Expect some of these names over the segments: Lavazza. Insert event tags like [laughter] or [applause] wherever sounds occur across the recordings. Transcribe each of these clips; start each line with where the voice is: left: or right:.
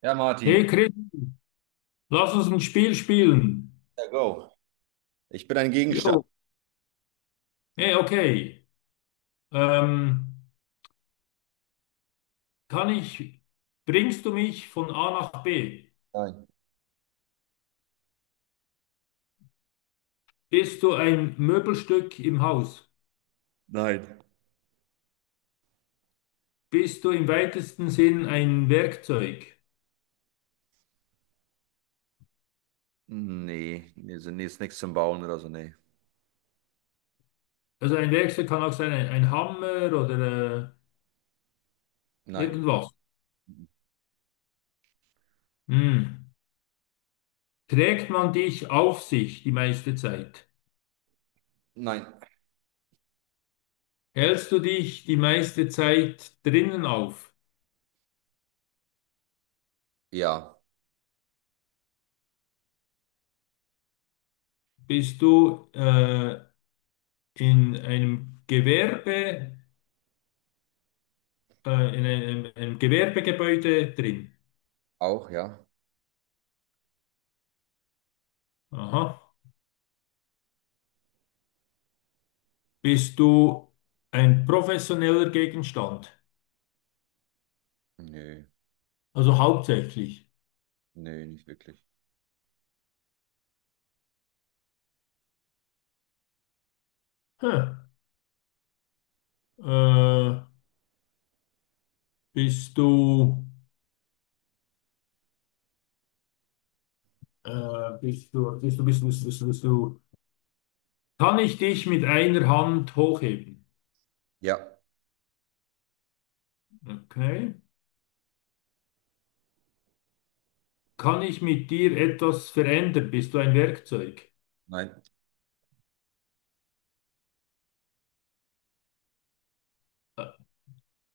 right: Ja,
left: Hey
right: Martin.
left: Chris, lass uns ein Spiel spielen.
right: Ja, go. Ich bin ein Gegenstand.
left: Jo. Hey, okay. Ähm, kann ich, bringst du mich von A nach B?
right: Nein.
left: Bist du ein Möbelstück im Haus?
right: Nein.
left: Bist du im weitesten Sinn ein Werkzeug?
right: Nee, nee, nee, ist nichts zum Bauen oder so, nee.
left: Also ein Werkzeug kann auch sein, ein Hammer oder
right: Nein.
left: irgendwas. Hm. Trägt man dich auf sich die meiste Zeit?
right: Nein.
left: Hältst du dich die meiste Zeit drinnen auf?
right: Ja,
left: Bist du in einem Gewerbe, in einem Gewerbegebäude drin.
right: auch, ja.
left: Aha. Bist du ein professioneller Gegenstand?
right: Nee,
left: Also hauptsächlich.
right: nee, nicht wirklich.
left: Hm. Äh, bist du, bist du, bist du, bist du, bist du, bist du, bist du. Kann ich dich mit einer Hand hochheben?
right: Ja,
left: Okay. Kann ich mit dir etwas verändern? Bist du ein Werkzeug?
right: nein.
left: Äh,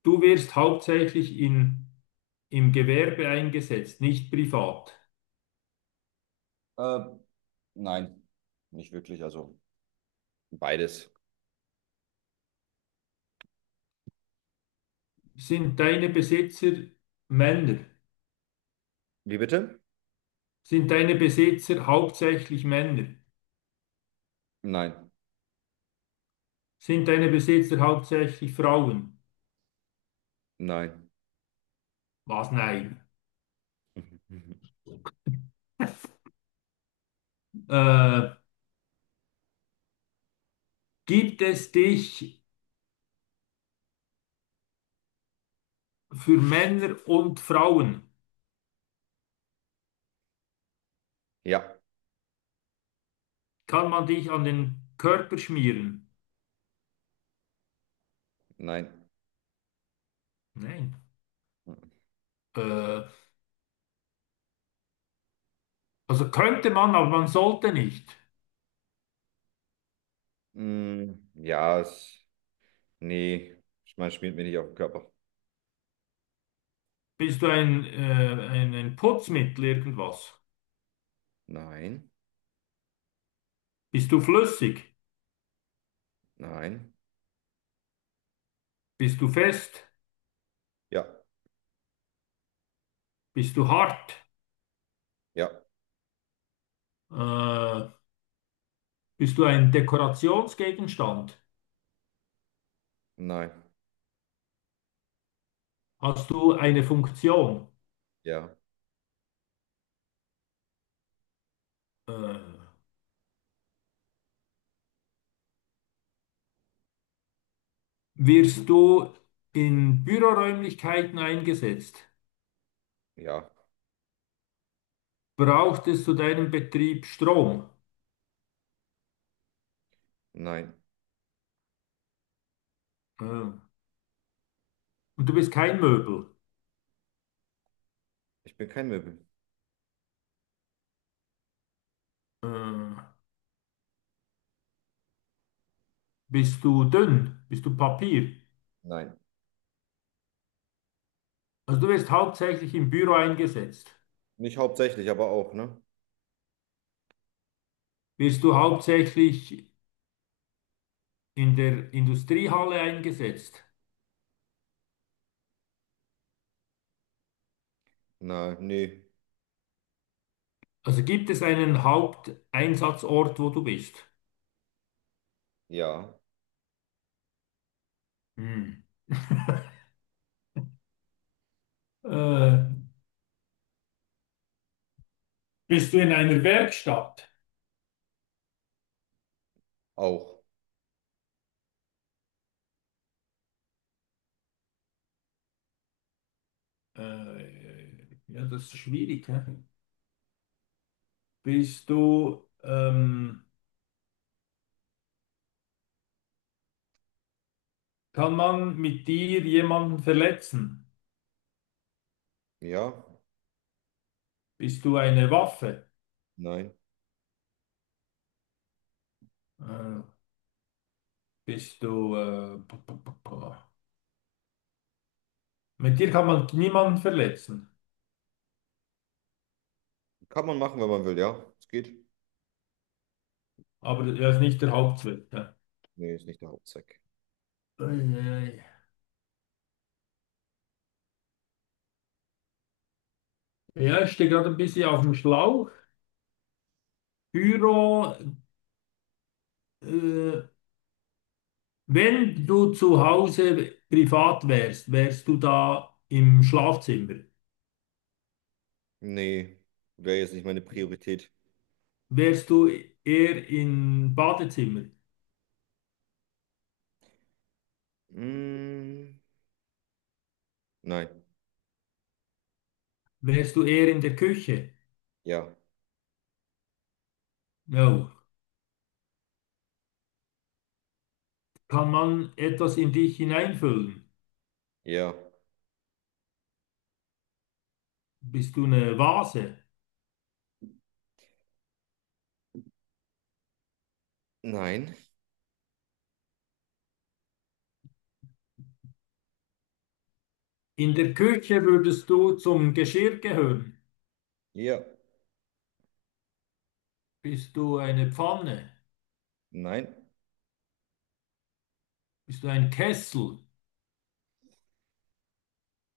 left: Du wirst hauptsächlich im Gewerbe eingesetzt, nicht privat.
right: Äh, nein. Nicht wirklich. Also beides.
left: Sind deine Besitzer Männer?
right: Wie bitte?
left: Sind deine Besitzer hauptsächlich Männer?
right: Nein,
left: Sind deine Besitzer hauptsächlich Frauen?
right: nein.
left: Was? Nein.
right: [laughs]
left: Äh, gibt es dich für Männer und Frauen?
right: Ja,
left: Kann man dich an den Körper schmieren?
right: nein.
left: Nein. Äh, also könnte man, aber man sollte nicht.
right: Ja, nee, ich meine, schmiert mir nicht auf den Körper.
left: Bist du ein Putzmittel irgendwas?
right: Nein,
left: Bist du flüssig?
right: nein.
left: Bist du fest?
right: Ja,
left: Bist du hart?
right: ja,
left: Äh, Bist du ein Dekorationsgegenstand?
right: nein.
left: Hast du eine Funktion?
right: Ja.
left: Äh, wirst du in Büroräumlichkeiten eingesetzt?
right: Ja,
left: Braucht es zu deinem Betrieb Strom?
right: nein.
left: Und du bist kein Möbel?
right: Ich bin kein Möbel.
left: Äh, bist du dünn? Bist du Papier?
right: Nein.
left: Also du wirst hauptsächlich im Büro eingesetzt.
right: Nicht hauptsächlich, aber auch, ne?
left: Wirst du hauptsächlich in der Industriehalle eingesetzt?
right: Nein, nee.
left: Also gibt es einen Haupteinsatzort, wo du bist?
right: Ja,
left: Hm. Äh, Bist du in einer Werkstatt?
right: auch.
left: Ja, das ist schwierig. Hä? Bist du, kann man mit dir jemanden verletzen?
right: Ja,
left: Bist du eine Waffe?
right: nein.
left: Äh, bist du, p- p- p- p- mit dir kann man niemanden verletzen,
right: Kann man machen, wenn man will, ja. Es geht.
left: aber das ist nicht der Hauptzweck. Ja,
right: Nee, ist nicht der Hauptzweck.
left: eieiei. Ja, ich stehe gerade ein bisschen auf dem Schlauch. Pyro, äh, wenn du zu Hause privat wärst, wärst du da im Schlafzimmer?
right: Nee, wäre jetzt nicht meine Priorität.
left: Wärst du eher im Badezimmer?
right: Mm, nein.
left: Wärst du eher in der Küche?
right: Ja.
left: No. Kann man etwas in dich hineinfüllen?
right: Ja.
left: Bist du eine Vase?
right: Nein.
left: In der Küche würdest du zum Geschirr gehören.
right: Ja.
left: Bist du eine Pfanne?
right: Nein.
left: Bist du ein Kessel?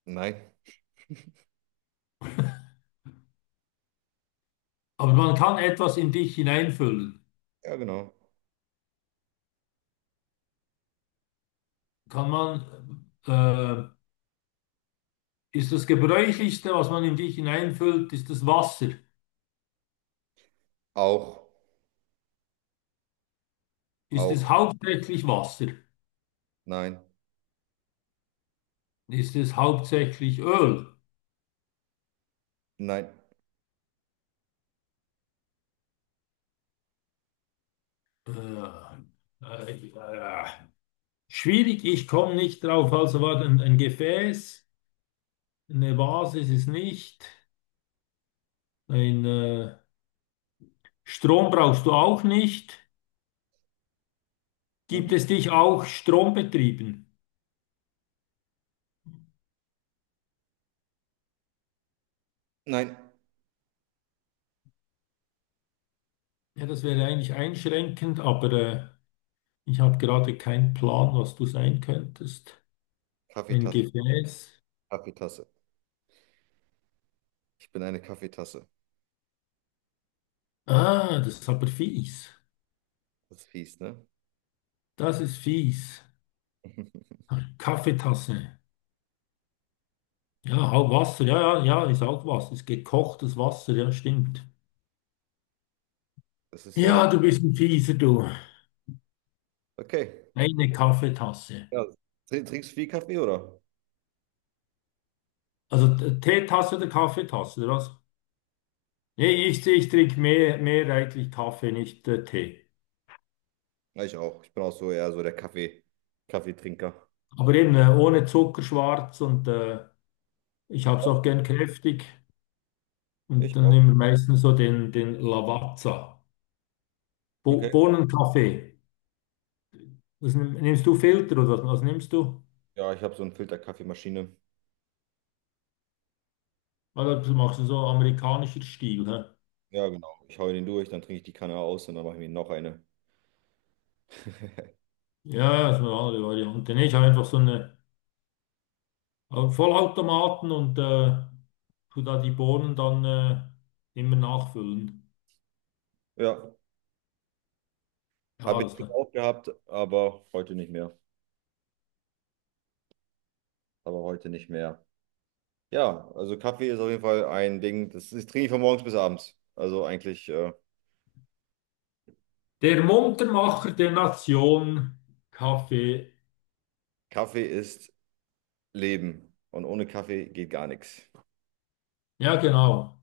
right: Nein.
left: Aber man kann etwas in dich hineinfüllen.
right: Ja, genau.
left: Kann man, ist das Gebräuchlichste, was man in dich hineinfüllt, ist das Wasser?
right: Auch.
left: Ist es
right: Auch.
left: hauptsächlich Wasser?
right: Nein.
left: Ist es hauptsächlich Öl?
right: Nein.
left: Äh, äh, äh, schwierig, ich komme nicht drauf. Also war ein Gefäß, eine Vase ist es nicht, ein Strom brauchst du auch nicht.
right: Mm,
left: Gibt
right: mm.
left: es dich auch strombetrieben?
right: Nein.
left: Ja, das wäre eigentlich einschränkend, aber ich habe gerade keinen Plan, was du sein könntest. Ein
right: Kaffeetasse.
left: Gefäß.
right: Kaffeetasse. Ich bin eine Kaffeetasse.
left: Ah, das ist aber fies.
right: Das ist fies, ne?
left: Das ist fies. Kaffeetasse. Ja, auch Wasser, ja, ja, ja, ist auch Wasser. Ist gekochtes Wasser, ja, stimmt.
right: Das ist ja,
left: Ja, du bist ein Fieser, du.
right: okay.
left: Eine Kaffeetasse.
right: Ja, trinkst du viel Kaffee, oder?
left: Also Teetasse oder Kaffeetasse, oder was? Nee, ich trinke mehrheitlich Kaffee, nicht Tee.
right: Ja, ich auch. Ich bin auch so eher so der Kaffeetrinker.
left: Aber eben ohne Zucker schwarz und ich habe es auch gern kräftig. Und
right: Ich
left: dann
right: auch.
left: nehmen wir meistens so den Lavazza. Bo
right: Okay.
left: Bohnenkaffee. Das nimmst du Filter oder was, was nimmst du?
right: Ja, ich habe so eine Filterkaffeemaschine.
left: Weil das machst du so amerikanischer Stil, hä?
right: Ja, genau. Ich hau den durch, dann trinke ich die Kanne aus und dann mache ich mir noch eine. [laughs]
left: Ja, das ist eine andere Variante. Nee, ich habe einfach so eine Vollautomaten und tu da die Bohnen dann immer nachfüllen.
right: Ja,
left: Ja,
right: habe ich
left: das
right: früher
left: klar.
right: auch gehabt, aber heute nicht mehr. Aber heute nicht mehr. Ja, also Kaffee ist auf jeden Fall ein Ding, das, das trinke ich von morgens bis abends. Also eigentlich,
left: Der Muntermacher der Nation, Kaffee.
right: Kaffee ist Leben und ohne Kaffee geht gar nichts.
left: Ja, genau.